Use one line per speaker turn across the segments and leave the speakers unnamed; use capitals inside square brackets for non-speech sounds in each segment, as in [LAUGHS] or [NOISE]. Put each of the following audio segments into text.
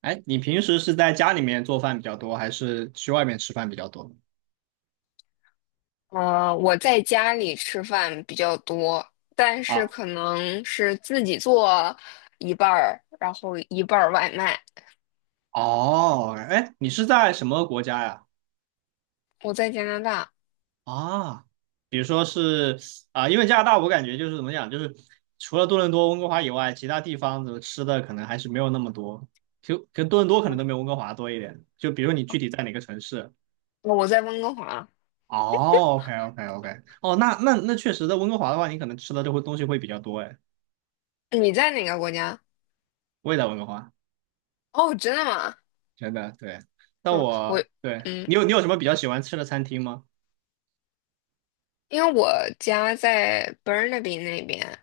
哎，你平时是在家里面做饭比较多，还是去外面吃饭比较多？
嗯，我在家里吃饭比较多，但是
啊，
可能是自己做一半儿，然后一半儿外卖。
哦，哎，你是在什么国家呀？
我在加拿大，
啊，比如说是。啊，因为加拿大，我感觉就是怎么讲，就是除了多伦多、温哥华以外，其他地方的吃的可能还是没有那么多，就跟多伦多可
嗯，
能都没有温哥华多一点。就比如你具体在哪个城市？
我在温哥华。
哦，OK OK OK，哦，那确实，在温哥华的话，你可能吃的这会东西会比较多，哎，
你在哪个国家？
我也在温哥华。
哦，真的吗？
真的对。但
嗯，我
我对
嗯，
你有什么比较喜欢吃的餐厅吗？
因为我家在 Burnaby 那边，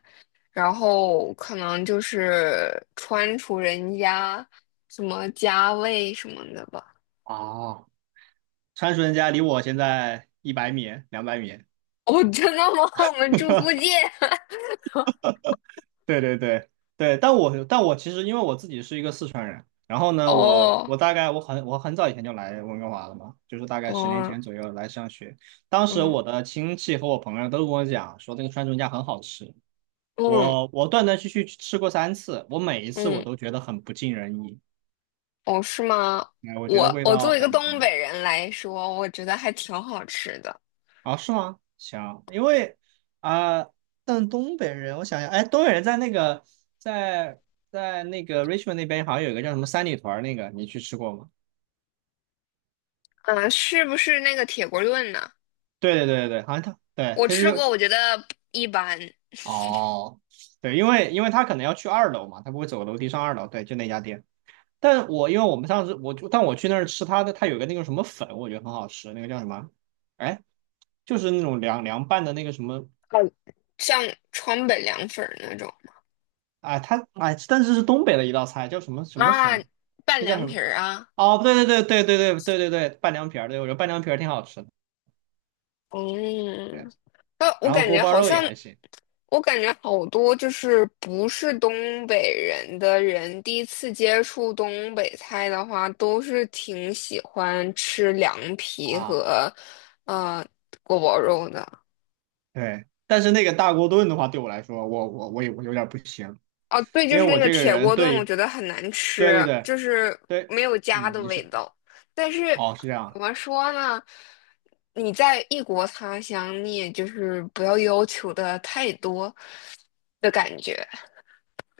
然后可能就是川楚人家什么家味什么的吧。
哦，川蜀人家离我现在100米、200米。
哦，真的吗？[LAUGHS] 我们住附近。
对对对对，但我其实因为我自己是一个四川人，然后
[LAUGHS]
呢，我
哦，
我大概我很早以前就来温哥华了嘛，就是大概10年
哦，
前左右来上学。当时
嗯。
我的亲戚和我朋友都跟我讲说这个川蜀人家很好吃，
嗯
我断断续续吃过3次，我每一次我
嗯，
都觉得很不尽人意，
哦，是吗？
哎，我觉
我
得味
我作
道
为一个
很一
东
般。
北人来说，我觉得还挺好吃的。
啊，是吗？行，因为啊、但东北人，我想想，哎，东北人在在那个 Richmond 那边好像有一个叫什么三里屯儿那个，你去吃过吗？
嗯，是不是那个铁锅炖呢？
对对对对对，好像他对
我
他就
吃
是。
过，我觉得一般。
哦，对，因为他可能要去二楼嘛，他不会走个楼梯上二楼，对，就那家店。但我因为我们上次我就但我去那儿吃他的，他有个那个什么粉，我觉得很好吃，那个叫什么？哎，就是那种凉拌的那个什么。
哦，像川北凉粉儿那种
啊，他哎，但是东北的一道菜，叫什么什么粉？
啊，拌
那叫
凉
什
皮
么？
儿啊。
哦，对对对对对对对对对，拌凉皮儿，对，我觉得拌凉皮儿挺好吃的，对，
嗯，那我
然后
感
锅
觉
包
好
肉也
像，
还行。
我感觉好多就是不是东北人的人，第一次接触东北菜的话，都是挺喜欢吃凉皮
啊，
和呃锅包肉的。
对，但是那个大锅炖的话，对我来说，我有点不行，
哦，对，就
因
是
为
那
我
个
这个
铁
人
锅炖，我
对
觉得很难
对
吃，
对对
就是
对。
没有家
嗯，
的
你
味
是。
道。但是
哦是这
怎
样。
么说呢？你在异国他乡，你也就是不要要求的太多的感觉。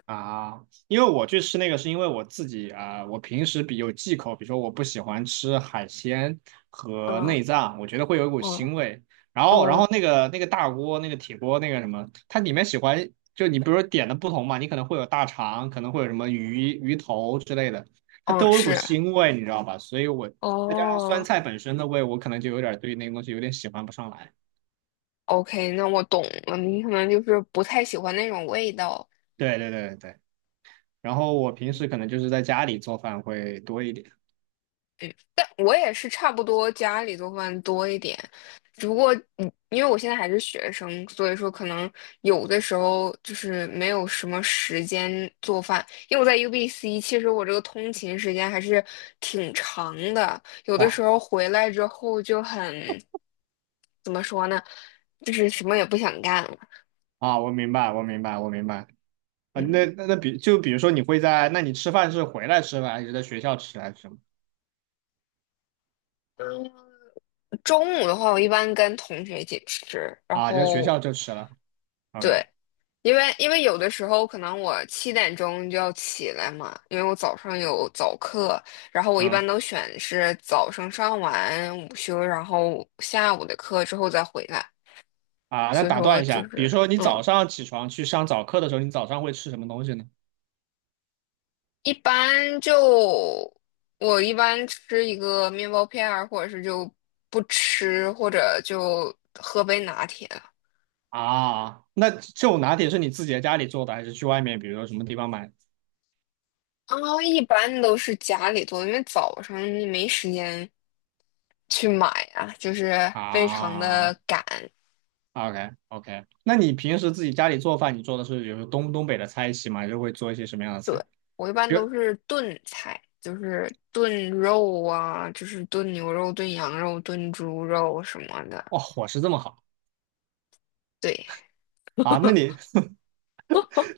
啊，因为我去吃那个是因为我自己啊，我平时比有忌口，比如说我不喜欢吃海鲜和
嗯
内脏，我觉得会有一股
嗯
腥味。然后
嗯
那个大锅、那个铁锅、那个什么，它里面喜欢就你比如说点的不同嘛，你可能会有大肠，可能会有什么鱼头之类的，它
嗯，
都有一股
是
腥味，你知道吧？所以我再加上酸
哦
菜本身的味，我可能就有点对那个东西有点喜欢不上来。
，OK,那我懂了。你可能就是不太喜欢那种味道，
对对对对对。然后我平时可能就是在家里做饭会多一点。
但我也是差不多家里做饭多一点。因为我现在还是学生，所以说可能有的时候就是没有什么时间做饭。因为我在 UBC,其实我这个通勤时间还是挺长的，有的时
哇，
候回来之后就很，怎么说呢，就是什么也不想干了。
啊，我明白，我明白，我明白。啊，
嗯，
那比如说你会在，那你吃饭是回来吃饭，还是在学校吃，还是什么？
中午的话，我一般跟同学一起吃，然
啊，就在学
后
校就吃了。OK，
对。因为有的时候可能我7点钟就要起来嘛，因为我早上有早课，然后我一
嗯，
般都选是早上上完午休，然后下午的课之后再回来，
啊，那
所以
打
说
断一
就
下，比如
是
说你
嗯，
早上起床去上早课的时候，你早上会吃什么东西呢？
一般就我一般吃一个面包片儿，或者是就不吃，或者就喝杯拿铁了。
啊，那这种拿铁是你自己在家里做的，还是去外面，比如说什么地方买？
啊，一般都是家里做，因为早上你没时间去买啊，就是非常的
啊
赶。
，OK OK，那你平时自己家里做饭，你做的是比如说东北的菜系吗？还是会做一些什么样的菜？
我一般
比如，
都是炖菜，就是炖肉啊，就是炖牛肉、炖羊肉、炖猪肉什么的。
哇，伙食这么好
对，
啊？那你 [LAUGHS]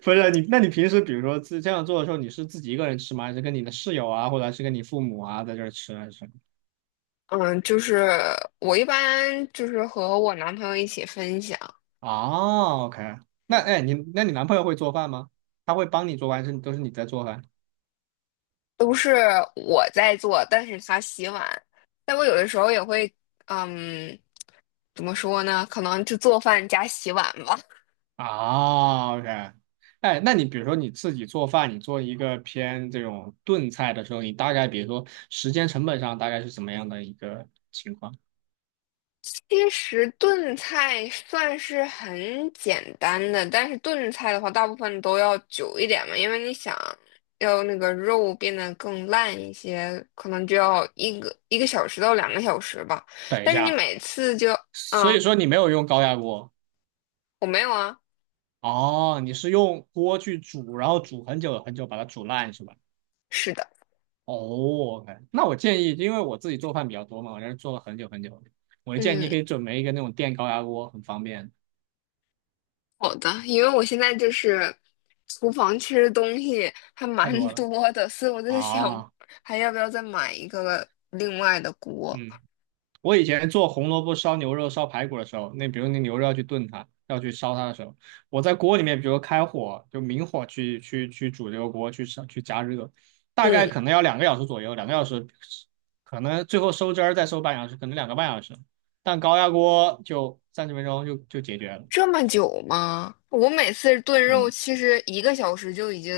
不是你，那你平时比如说这样做的时候，你是自己一个人吃吗？还是跟你的室友啊，或者是跟你父母啊在这儿吃啊？还是？
嗯，就是我一般就是和我男朋友一起分享，
哦，OK，那
嗯，
哎，那你男朋友会做饭吗？他会帮你做饭，还是都是你在做饭？
都是我在做，但是他洗碗。但我有的时候也会，嗯，怎么说呢？可能就做饭加洗碗吧。
啊，OK，哎，那你比如说你自己做饭，你做一个偏这种炖菜的时候，你大概比如说时间成本上大概是怎么样的一个情况？
其实炖菜算是很简单的，但是炖菜的话，大部分都要久一点嘛，因为你想要那个肉变得更烂一些，可能就要一个小时到2个小时吧。
等一
但是你
下，
每次就，
所以
啊，
说你没有用高压锅。
我没有啊，
哦，你是用锅去煮，然后煮很久很久把它煮烂是吧？
是的，
哦，OK，那我建议，因为我自己做饭比较多嘛，我在这做了很久很久，我就建议你
嗯，
可以准备一个那种电高压锅，很方便，
好的，因为我现在就是厨房其实东西还
太
蛮
多了。
多的，所以我在想
啊，
还要不要再买一个另外的锅，
嗯，我以前做红萝卜烧牛肉、烧排骨的时候，那比如那牛肉要去炖它，要去烧它的时候，我在锅里面，比如开火，就明火去煮这个锅，去烧去加热，大概
嗯。
可能要两个小时左右，两个小时，可能最后收汁儿再收半小时，可能2个半小时，但高压锅就30分钟就解决了。
这么久吗？我每次炖肉
嗯。
其实一个小时就已经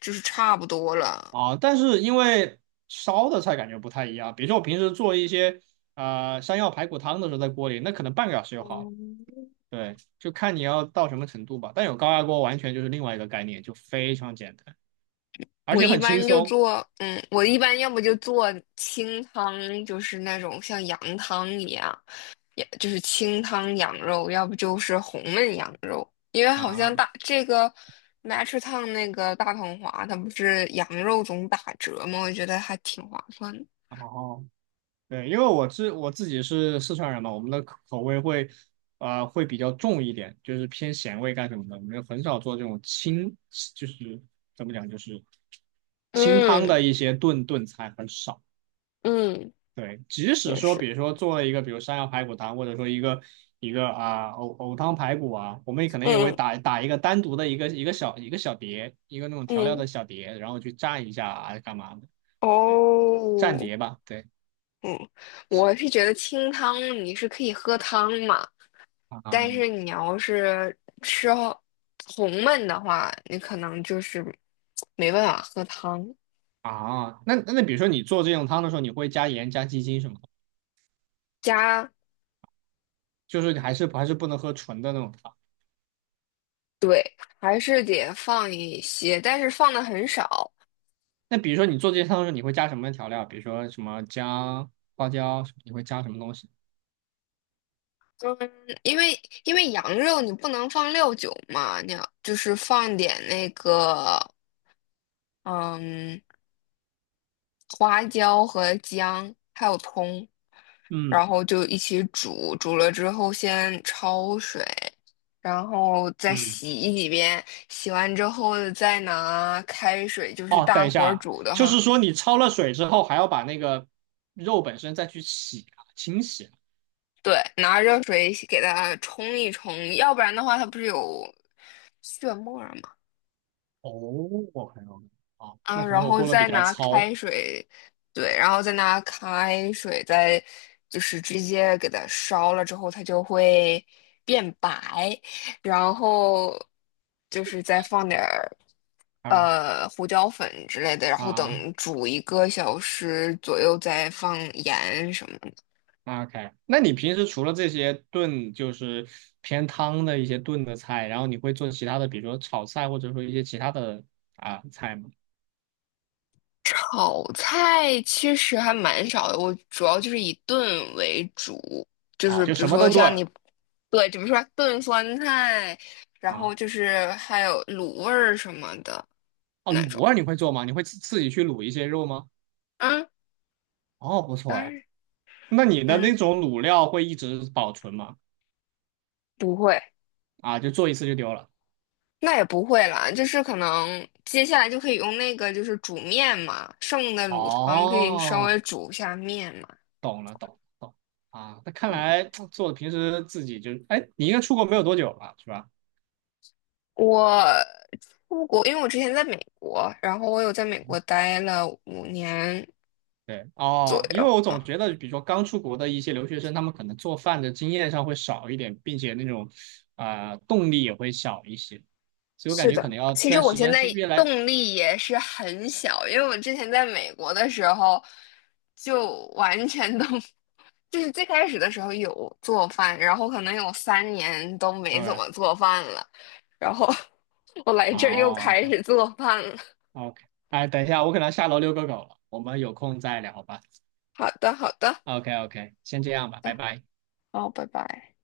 就是差不多了。
啊，但是因为烧的菜感觉不太一样，比如说我平时做一些山药排骨汤的时候，在锅里那可能半个小时就好了。
嗯
对，就看你要到什么程度吧。但有高压锅完全就是另外一个概念，就非常简单，而
我
且
一
很轻
般就
松。
做，我一般要不就做清汤，就是那种像羊汤一样，也就是清汤羊肉，要不就是红焖羊肉。因为好像
啊。
大这个 Matcha 烫那个大同华，它不是羊肉总打折吗？我觉得还挺划算的。
然后对，因为我自己是四川人嘛，我们的口味会比较重一点，就是偏咸味干什么的，我们很少做这种清，就是怎么讲，就是清汤
嗯
的一些炖菜很少。
嗯，
对，即使
也
说，比
是，
如说做了一个，比如山药排骨汤，或者说一个啊藕汤排骨啊，我们也可能也会
嗯
打一个单独的一个小碟，一个那种调料
嗯。
的小碟，然后去蘸一下啊干嘛的，对，蘸
哦，
碟吧，对
我是觉得清汤你是可以喝汤嘛，但
啊。
是你要是吃好红焖的话，你可能就是没办法喝汤。
啊，那比如说你做这种汤的时候，你会加盐加鸡精什么的？
加，
就是你还是不能喝纯的那种汤。
对，还是得放一些，但是放的很少。
那比如说你做这些汤的时候，你会加什么调料？比如说什么姜、花椒，你会加什么东西？
嗯，因为因为羊肉你不能放料酒嘛，你要就是放点那个，嗯。花椒和姜还有葱，
嗯
然后就一起煮，煮了之后先焯水，然后再
嗯。
洗几遍，洗完之后再拿开水，就是
哦，
大
等一下
火
啊，
煮的
就是
哈，
说你焯了水之后，还要把那个肉本身再去洗啊、清洗啊。
对，拿热水给它冲一冲，要不然的话它不是有血沫儿吗？
哦，我朋了。哦，
啊，
那可
然
能我
后
过得比
再
较
拿
糙。
开水，对，然后再拿开水，再就是直接给它烧了之后，它就会变白，然后就是再放点儿
啊
胡椒粉之类的，然后
啊
等煮一个小时左右再放盐什么的。
啊，OK。那你平时除了这些炖，就是偏汤的一些炖的菜，然后你会做其他的，比如说炒菜，或者说一些其他的菜吗？
炒菜其实还蛮少的，我主要就是以炖为主，就
啊，
是
就
比如
什么
说
都
像
炖
你，对，怎么说炖酸菜，然后
啊。
就是还有卤味儿什么的
哦，
那
卤
种。
味你会做吗？你会自己去卤一些肉吗？
嗯，
哦，不错
当
哎。
然，
那你的那
嗯，
种卤料会一直保存吗？
不会，
啊，就做一次就丢了。
那也不会啦，就是可能接下来就可以用那个就是煮面嘛，剩的卤汤可以稍
哦，
微煮一下面嘛。
懂了，懂了懂了啊。那看
嗯。
来 [TSK] 做的平时自己就，哎，你应该出国没有多久吧，是吧？
我出国，因为我之前在美国，然后我有在美国待了5年
对，
左
哦，因为
右
我
啊。
总觉得，比如说刚出国的一些留学生，他们可能做饭的经验上会少一点，并且那种动力也会小一些，所以我感
是
觉
的，
可能要
其实
在
我
时
现
间
在
是越来，
动力也是很小，因为我之前在美国的时候就完全都，[LAUGHS] 就是最开始的时候有做饭，然后可能有3年都没
当
怎
然，
么做饭了，然后 [LAUGHS] 我来这儿又
哦
开
，OK
始做饭了。
OK，哎，等一下，我可能要下楼遛个狗了，我们有空再聊吧。
好的，好的，好
OK OK，先这样吧，
的，
拜拜。
好，拜拜。